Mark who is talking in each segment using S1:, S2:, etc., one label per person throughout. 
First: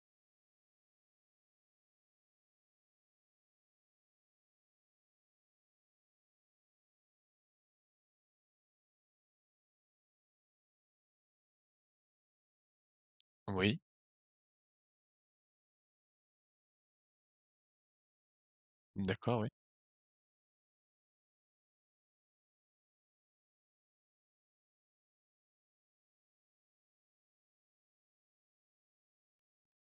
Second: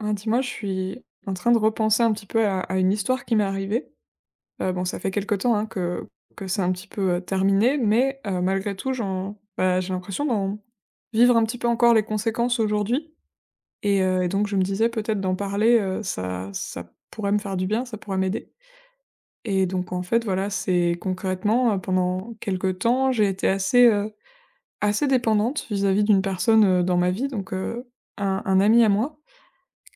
S1: Ah, dis-moi, je suis en train de repenser un petit peu à une histoire qui m'est arrivée. Bon, ça fait quelque temps hein, que c'est un petit peu terminé, mais malgré tout, bah, j'ai l'impression d'en vivre un petit peu encore les conséquences aujourd'hui.
S2: Oui,
S1: Et donc, je me disais peut-être d'en parler, ça pourrait me faire du bien, ça pourrait m'aider.
S2: d'accord, oui.
S1: Et donc, en fait, voilà, c'est concrètement, pendant quelques temps, j'ai été assez dépendante vis-à-vis d'une personne dans ma vie, donc un ami à moi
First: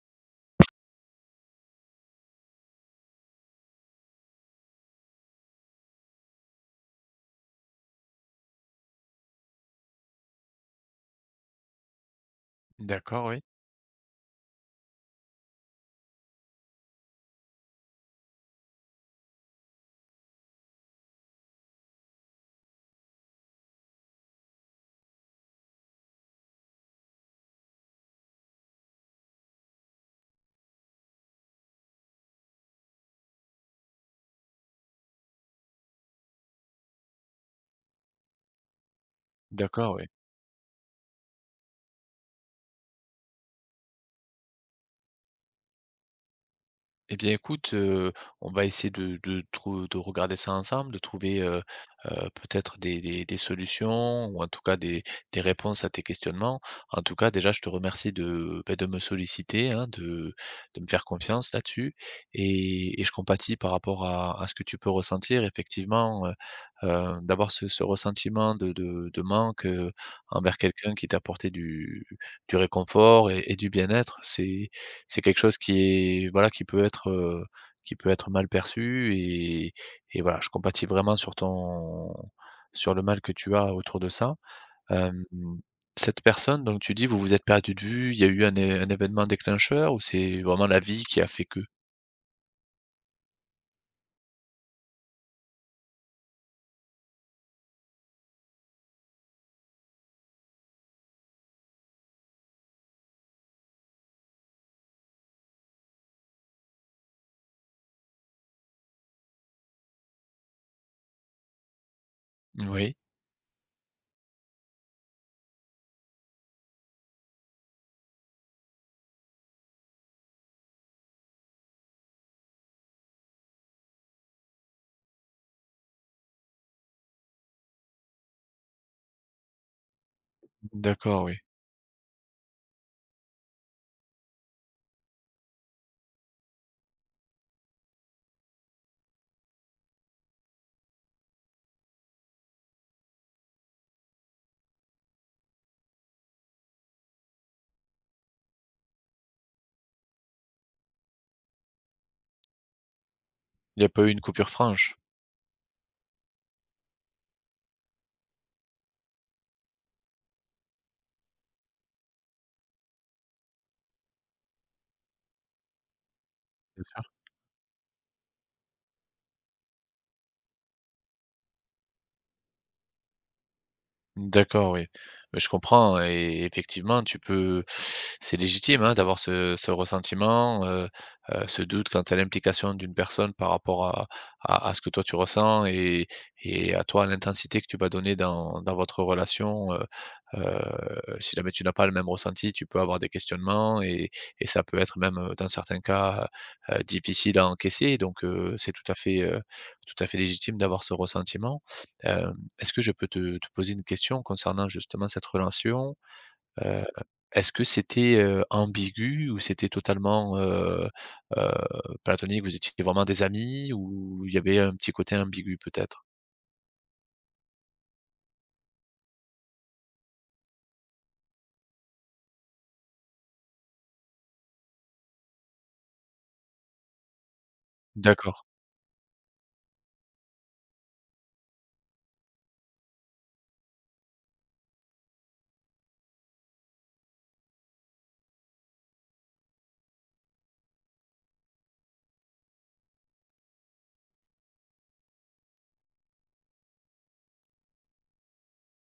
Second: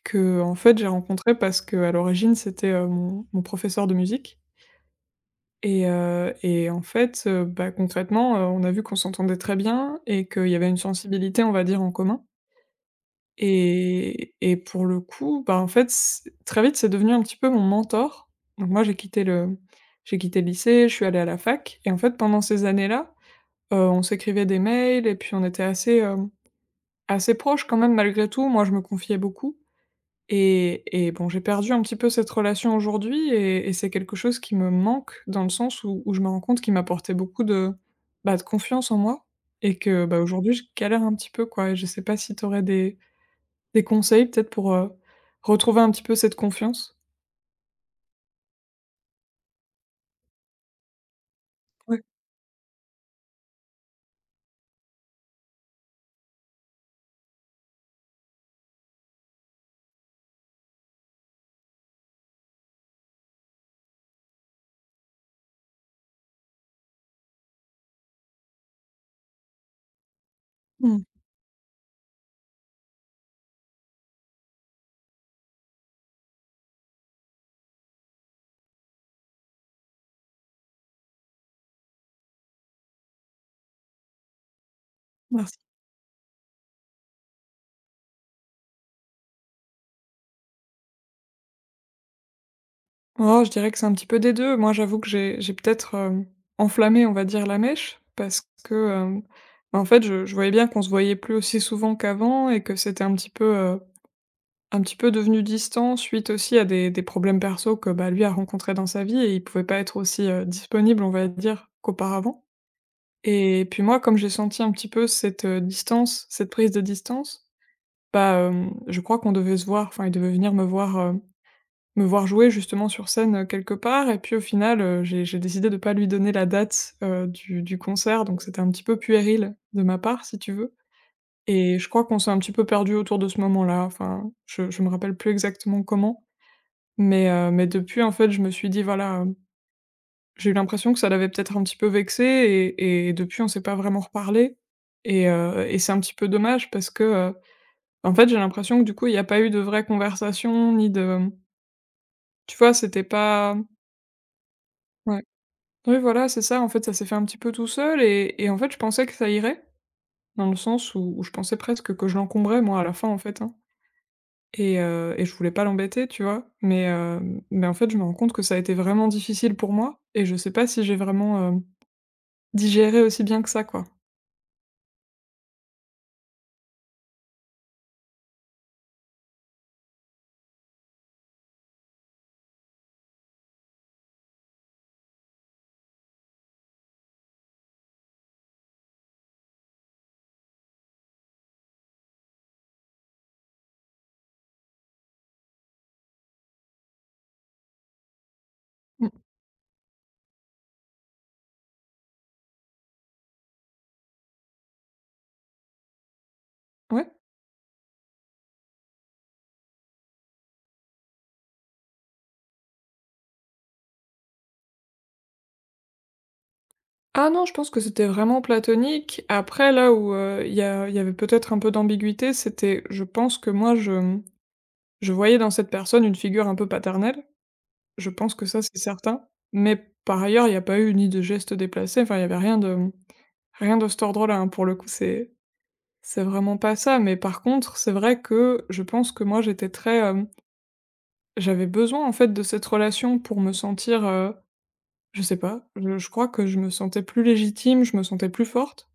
S1: que en fait, j'ai rencontré parce qu'à l'origine, c'était, mon professeur de musique et en fait, bah, concrètement, on a vu qu'on s'entendait très bien et qu'il y avait une sensibilité, on va dire, en commun
S2: D'accord, oui.
S1: et pour le coup, bah, en fait, c très vite, c'est devenu un petit peu mon mentor. Donc moi, j'ai quitté le lycée, je suis allée à la fac et en fait, pendant ces années-là, on s'écrivait des mails et puis on était assez proches quand même malgré tout. Moi, je me confiais beaucoup. Et bon, j'ai perdu un petit peu cette relation aujourd'hui et c'est quelque chose qui me manque dans le sens où je me rends compte qu'il m'apportait beaucoup de confiance en moi et
S2: D'accord,
S1: que,
S2: oui.
S1: bah, aujourd'hui, je galère un petit peu, quoi. Et je sais pas si tu aurais des conseils peut-être pour, retrouver un petit peu cette confiance?
S2: Eh bien, écoute, on va essayer de trou de regarder ça ensemble, de trouver,
S1: Ouais.
S2: peut-être des solutions ou en tout cas des réponses à tes questionnements. En tout cas, déjà, je te remercie de, de me solliciter, hein, de me faire confiance là-dessus et je compatis par rapport à ce que tu peux ressentir. Effectivement, d'avoir ce ressentiment de manque, envers quelqu'un
S1: Mmh.
S2: qui t'a apporté du réconfort et du bien-être, c'est quelque chose qui est voilà, qui peut être mal perçu et voilà, je compatis vraiment sur ton sur le mal que tu as autour de ça. Hem,
S1: Merci.
S2: Cette personne, donc tu dis, vous vous êtes perdu de vue, il y a eu un é un événement déclencheur ou c'est vraiment la vie qui a fait que?
S1: Oh, je dirais que c'est un petit peu des 2. Moi, j'avoue que j'ai peut-être, enflammé, on va dire, la mèche parce que, bah, en fait, je voyais bien qu'on se voyait plus aussi souvent qu'avant et que c'était euh, Un petit peu devenu distant suite aussi à des problèmes perso que, bah, lui a rencontrés dans sa vie et il pouvait pas être aussi, disponible, on va dire, qu'auparavant
S2: Oui,
S1: et puis moi, comme j'ai senti un petit peu cette, distance, cette prise de distance, bah, je crois qu'on devait se voir, enfin, il devait venir me voir jouer justement sur scène, quelque part et puis au final, j'ai décidé de pas lui donner la date, du concert donc c'était un petit peu puéril de ma part, si tu veux.
S2: d'accord, oui.
S1: Et je crois qu'on s'est un petit peu perdu autour de ce moment-là, enfin, je me rappelle plus exactement comment mais mais depuis, en fait, je me suis dit, voilà, j'ai eu l'impression que ça l'avait peut-être un petit peu vexé et depuis, on s'est pas vraiment reparlé et c'est un petit peu dommage parce que, en fait, j'ai l'impression que, du coup, il n'y a pas eu de vraie conversation ni de, mmh, tu vois, c'était pas.
S2: Il n'y a pas eu une coupure franche?
S1: Ouais. Oui, voilà, c'est ça, en fait, ça s'est fait un petit peu tout seul et en fait, je pensais que ça irait, dans le sens où je pensais presque que je l'encombrais, moi, à la fin, en fait, hein. Et je voulais pas l'embêter, tu vois? Mais en fait, je me rends compte que ça a été vraiment difficile pour moi et je sais pas si j'ai vraiment, digéré aussi bien que ça, quoi.
S2: D'accord, oui. Mais je comprends hein, et effectivement, tu peux c'est légitime, hein, d'avoir ce ressentiment, ce doute quant à l'implication d'une personne par rapport à ce que toi tu ressens et à toi, à l'intensité que tu vas donner dans votre relation, heu, si jamais tu n'as pas le même ressenti, tu peux avoir des questionnements et ça peut être même, dans certains cas, difficile à encaisser donc c'est
S1: Mmh.
S2: tout à fait légitime d'avoir ce ressentiment. Hem Est-ce que je peux te poser une question concernant justement cette relation? Heu,
S1: Ouais.
S2: Est-ce que c'était, ambigu ou c'était totalement, heu, platonique? Vous étiez vraiment des amis ou il y avait un petit côté ambigu peut-être?
S1: Ah non, je pense que c'était vraiment platonique. Après là où, il y avait peut-être un peu d'ambiguïté, c'était je pense que moi je voyais dans cette personne une figure un peu paternelle. Je pense
S2: D'accord,
S1: que ça, c'est certain, mais par ailleurs, il n'y a pas eu ni de gestes déplacés, enfin, il y avait rien de cet ordre-là, hein, pour le coup, c'est vraiment pas ça, mais par contre, c'est vrai que je pense que moi, j'avais besoin, en fait, de cette relation pour me sentir, je sais pas, je crois que je me sentais plus légitime, je me sentais plus forte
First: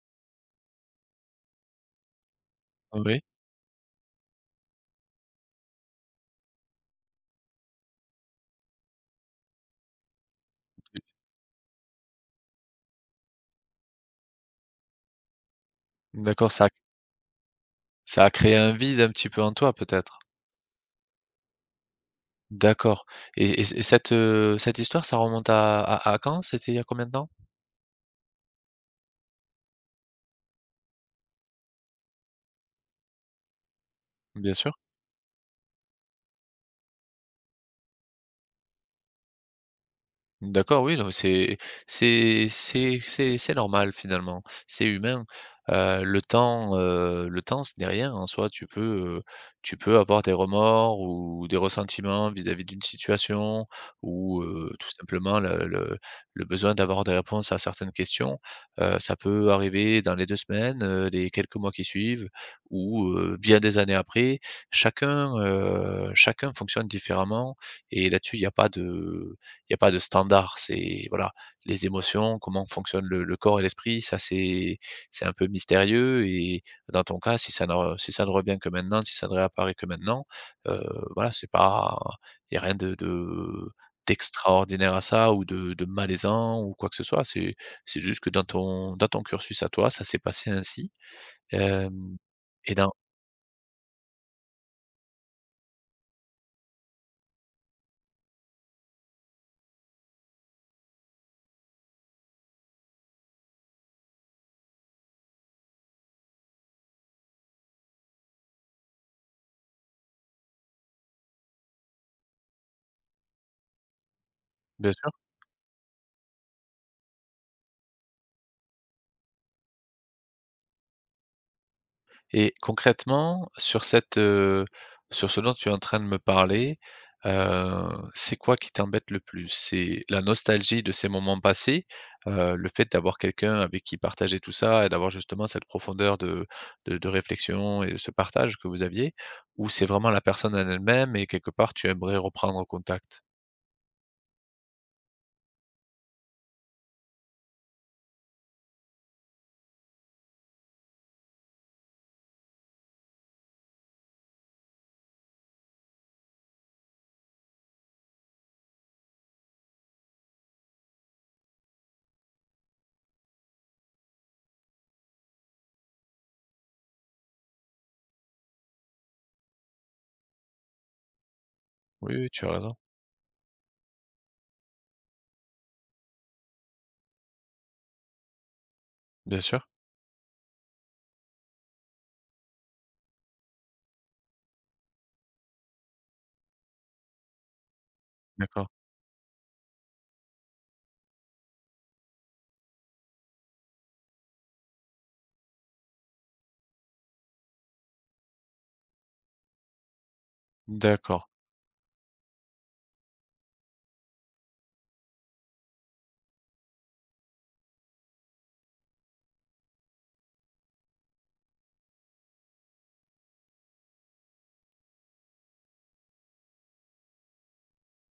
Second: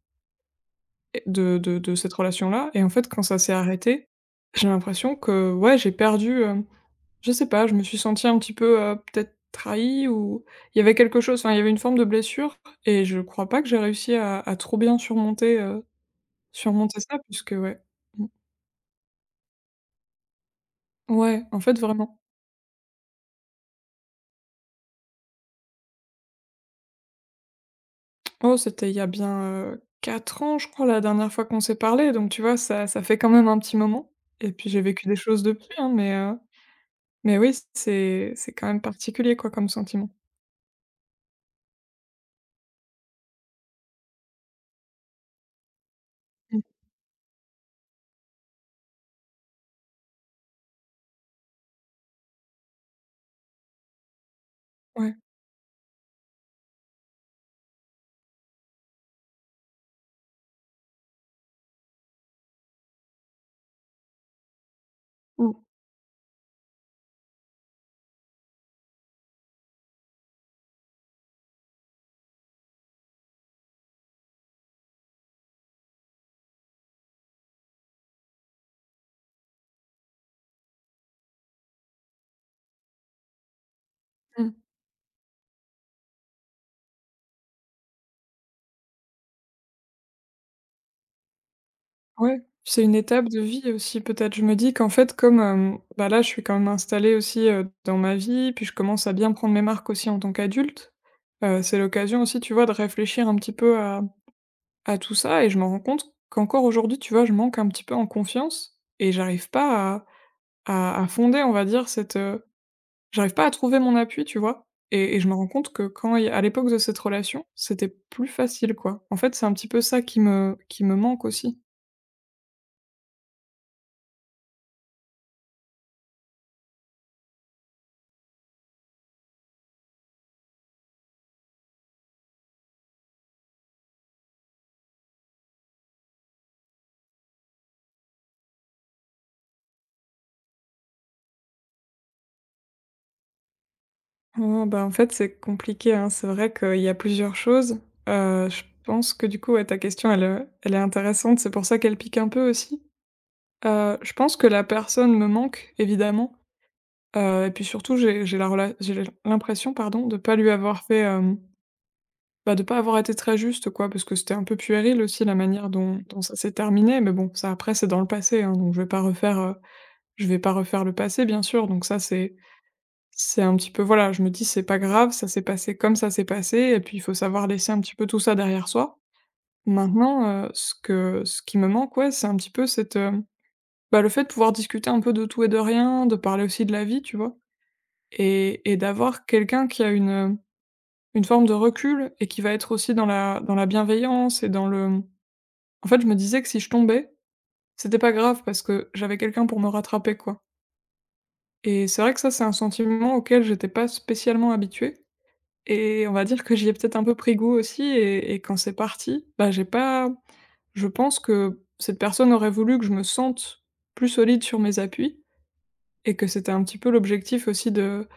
S1: de cette relation-là et en fait,
S2: oui.
S1: quand ça s'est arrêté, j'ai l'impression que, ouais, j'ai perdu, je sais pas, je me suis sentie un petit peu, peut-être trahie ou il y avait quelque chose, enfin, il y avait une forme de blessure et je crois pas que j'ai réussi à trop bien surmonter, heu,
S2: D'accord.
S1: surmonter ça puisque ouais.
S2: Ça
S1: Mmh.
S2: a créé un vide un petit peu en toi peut-être?
S1: Ouais, en fait, vraiment.
S2: D'accord, et cette, cette histoire ça remonte à quand? C'était il y a combien de temps?
S1: Oh, c'était il y a bien, 4 ans, je crois, la dernière fois qu'on s'est parlé donc tu vois, ça fait quand même un petit moment et
S2: Bien
S1: puis
S2: sûr.
S1: j'ai vécu des choses depuis, hein, mais mais oui, c'est quand même particulier, quoi, comme sentiment.
S2: D'accord, oui, non, c'est c'est normal finalement, c'est humain. Le temps, le temps, ce n'est rien en soi. Tu peux avoir des remords ou des ressentiments vis-à-vis d'une situation ou, tout
S1: Ouais.
S2: simplement le le besoin d'avoir des réponses à certaines questions. Ça peut arriver dans les 2 semaines, les quelques mois qui suivent ou, bien des années après. Chacun,
S1: Ou
S2: chacun fonctionne différemment et là-dessus, il n'y a pas de standard. C'est voilà, les émotions, comment fonctionne le corps et l'esprit, ça c'est un peu mystérieux. Et dans ton cas, si ça ne re- si ça ne revient que maintenant, si ça ne réapparaît que maintenant, euh, voilà, c'est pas il y a rien
S1: Mmh.
S2: d'extraordinaire à ça ou de malaisant ou quoi que ce soit. C'est juste que dans ton cursus à toi, ça s'est passé ainsi. Euh,
S1: Ouais,
S2: et
S1: c'est
S2: dans
S1: une étape de vie aussi peut-être. Je me dis qu'en fait comme, bah, là, je suis quand même installée aussi, dans ma vie, puis je commence à bien prendre mes marques aussi en tant qu'adulte. C'est l'occasion aussi, tu vois, de réfléchir un petit peu à tout ça et je me rends compte qu'encore aujourd'hui, tu vois, je manque un petit peu en confiance et j'arrive pas à fonder, on va dire, j'arrive pas à trouver mon appui, tu vois?
S2: Bien sûr.
S1: Et je me rends compte que quand il à l'époque de cette relation, c'était plus facile, quoi. En fait, c'est un petit peu ça qui me manque aussi.
S2: Et concrètement, sur cette, sur ce dont tu es en train de me parler, heu, c'est quoi qui t'embête le plus? C'est la nostalgie de ces moments passés, le fait d'avoir quelqu'un avec qui partager tout ça et d'avoir justement cette profondeur de réflexion et de ce partage que vous aviez? Ou c'est vraiment la personne en elle-même et quelque part tu aimerais reprendre contact?
S1: Oh, bah, en fait, c'est compliqué, hein. C'est vrai qu'il y a plusieurs choses. Je pense que du coup, ouais, ta question, elle est intéressante. C'est pour ça qu'elle pique un peu aussi. Je pense que la personne me manque, évidemment. Et puis surtout, j'ai la rela j'ai l'impression, pardon, de pas lui avoir fait, hem, bah, de pas avoir été très juste, quoi, parce que c'était un peu puéril aussi la manière dont ça s'est terminé. Mais bon, ça après, c'est dans le passé, hein, donc je vais pas refaire, je vais pas refaire le passé, bien sûr. Donc ça,
S2: Oui, oui,
S1: c'est
S2: tu as raison.
S1: c'est un petit peu voilà, je me dis: «C'est pas grave, ça s'est passé comme ça s'est passé» et puis il faut savoir laisser un petit peu tout ça derrière soi.
S2: Bien sûr.
S1: Maintenant, ce qui me manque, ouais, c'est un petit peu cette, bah, le fait de pouvoir discuter un peu de tout et de rien, de parler aussi de la vie, tu vois?
S2: D'accord.
S1: Et d'avoir quelqu'un qui a une forme de recul et qui va être aussi dans la bienveillance et dans le en fait, je me disais que si je tombais, c'était pas grave parce que j'avais quelqu'un pour me rattraper, quoi.
S2: D'accord.
S1: Et c'est vrai que ça, c'est un sentiment auquel j'étais pas spécialement habituée. Et on va dire que j'y ai peut-être un peu pris goût aussi et quand c'est parti, bah, j'ai pas je pense que cette personne aurait voulu que je me sente plus solide sur mes appuis et que c'était un petit peu l'objectif aussi de,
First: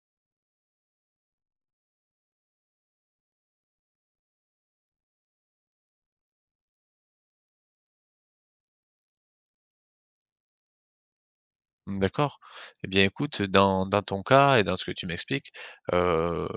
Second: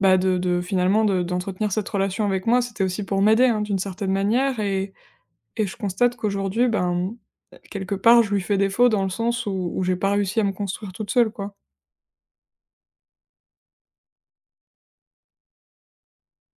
S1: bah, de finalement de d'entretenir cette relation avec moi. C'était aussi pour m'aider, hein, d'une certaine manière et je constate qu'aujourd'hui, ben, quelque part, je lui fais défaut dans le sens où j'ai pas réussi à me construire toute seule, quoi.
S2: Mmh, d'accord. Eh bien, écoute, dans ton cas et dans ce que tu m'expliques, heu,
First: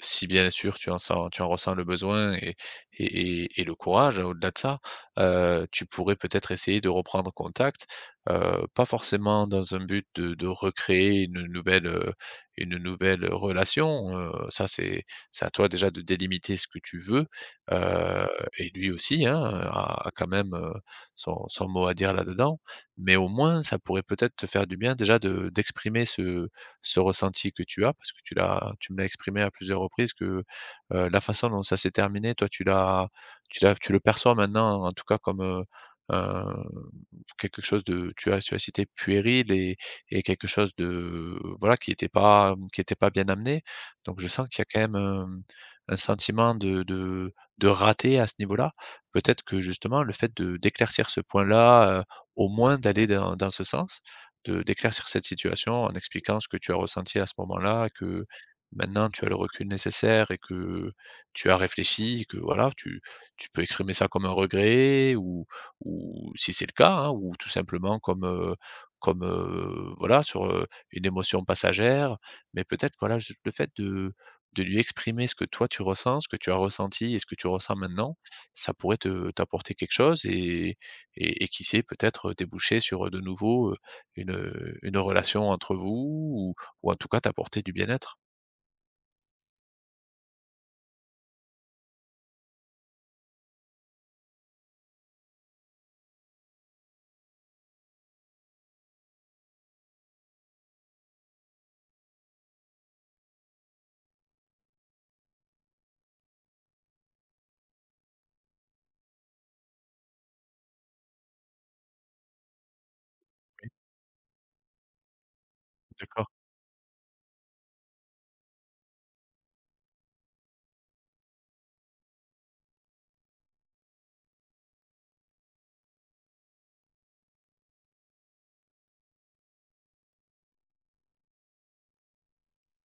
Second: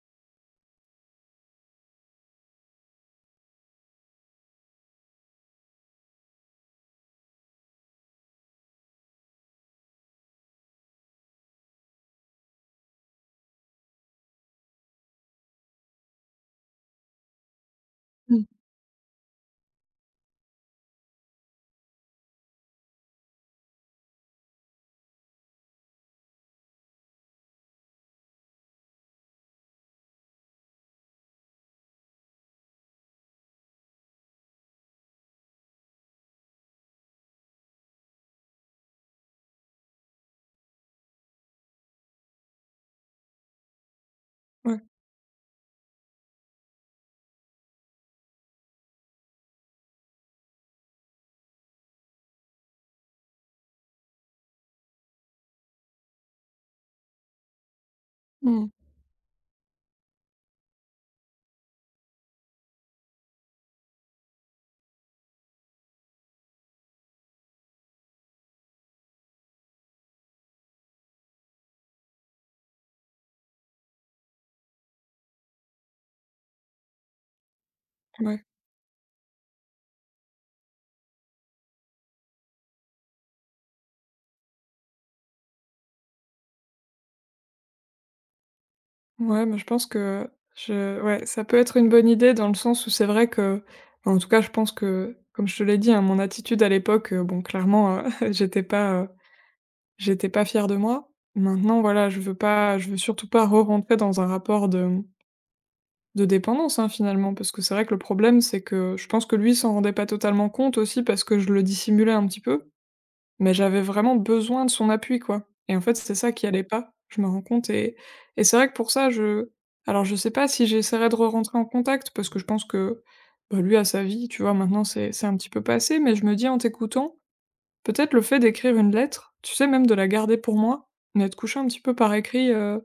S2: si bien sûr tu en ressens le besoin et et le courage, hein, au-delà de ça, tu pourrais peut-être essayer de reprendre contact, pas forcément dans un but de recréer une nouvelle, relation, ça c'est à toi déjà de délimiter ce que tu veux, heu
S1: Mmh.
S2: et lui aussi, hein, a quand même, son mot à dire là-dedans. Mais au moins, ça pourrait peut-être te faire du bien déjà de d'exprimer ce ressenti que tu as, parce que tu me l'as exprimé à plusieurs reprises que, la façon dont ça s'est terminé, toi, tu le perçois maintenant en tout cas comme, un quelque chose de tu as cité puéril et quelque chose de voilà, qui n'était pas, qui était pas bien amené. Donc je sens qu'il y a quand
S1: Ouais.
S2: même, un sentiment de raté à ce niveau-là. Peut-être que justement le fait de d'éclaircir ce point-là, au moins d'aller dans ce sens, de d'éclaircir cette situation en expliquant ce que tu as ressenti à ce moment-là, que
S1: Mmh.
S2: maintenant tu as le recul nécessaire et que tu as réfléchi et que voilà, tu peux exprimer ça comme un regret ou si c'est le cas, hein, ou tout simplement comme, comme, voilà sur, une émotion passagère, mais peut-être voilà juste le fait de lui exprimer ce que toi tu ressens, ce que tu as ressenti et ce que tu ressens maintenant,
S1: Ouais.
S2: ça pourrait te t'apporter quelque chose et qui sait peut-être, déboucher sur, de nouveau, une, une relation entre vous ou en tout cas t'apporter du bien-être.
S1: Ouais, mais je pense que je ouais, ça peut être une bonne idée dans le sens où c'est vrai que enfin, en tout cas, je pense que comme je te l'ai dit, hein, mon attitude à l'époque, bon clairement, j'étais pas, heu, j'étais pas fière de moi. Maintenant, voilà, je veux surtout pas re-rentrer dans un rapport de dépendance, hein, finalement. Parce que c'est vrai que le problème, c'est que je pense que lui s'en rendait pas totalement compte aussi parce que je le dissimulais un petit peu. Mais j'avais vraiment besoin de son appui, quoi. Et en fait, c'était
S2: D'accord.
S1: ça qui allait pas, je me rends compte et c'est vrai que pour ça, je alors je sais pas si j'essaierai de re-rentrer en contact parce que je pense que, bah, lui a sa vie, tu vois? Maintenant c'est un petit peu passé, mais je me dis en t'écoutant, peut-être le fait d'écrire une lettre, tu sais? Même de la garder pour moi, mais de coucher un petit peu par écrit,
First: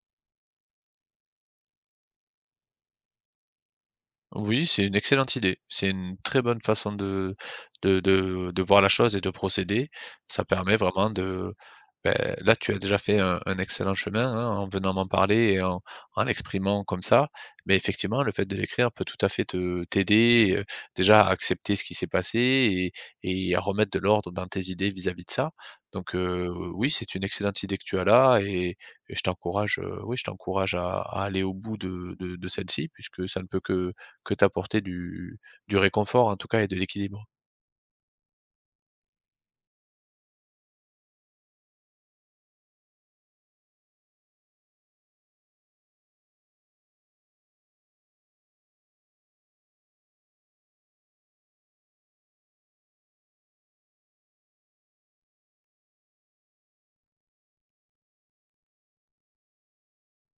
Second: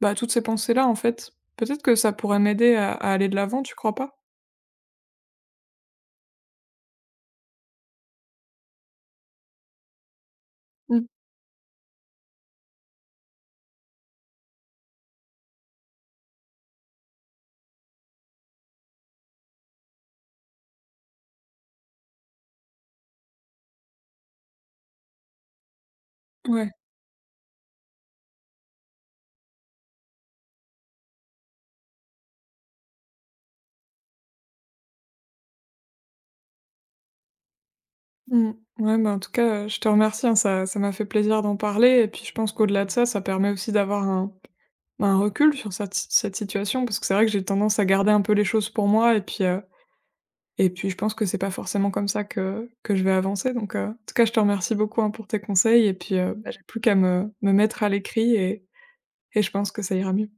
S1: bah, toutes ces pensées-là, en fait. Peut-être que ça pourrait m'aider à aller de l'avant, tu crois pas?
S2: Oui, c'est une excellente idée. C'est une très bonne façon de de voir la chose et de procéder. Ça permet
S1: Mmh.
S2: vraiment de. Beh, là, tu as déjà fait un excellent chemin, hein, en venant m'en parler et en l'exprimant comme ça. Mais effectivement, le fait de l'écrire peut tout à fait te t'aider, déjà à accepter ce qui s'est passé et à remettre de l'ordre dans tes idées vis-à-vis de ça. Donc,
S1: Ouais.
S2: oui, c'est une excellente idée que tu as là et je t'encourage, oui, je t'encourage à aller au bout de celle-ci puisque ça ne peut que t'apporter du réconfort en tout cas et de l'équilibre.
S1: Mmh. Ouais, bah, en tout cas, je te remercie, hein, ça m'a fait plaisir d'en parler et puis je pense qu'au-delà de ça, ça permet aussi d'avoir un recul sur cette si cette situation parce que c'est vrai que j'ai tendance à garder un peu les choses pour moi et puis je pense que c'est pas forcément comme ça que je vais avancer donc, en tout cas je te remercie beaucoup, hein, pour tes conseils et puis, bah, j'ai plus qu'à me mettre à l'écrit et je pense que ça ira mieux.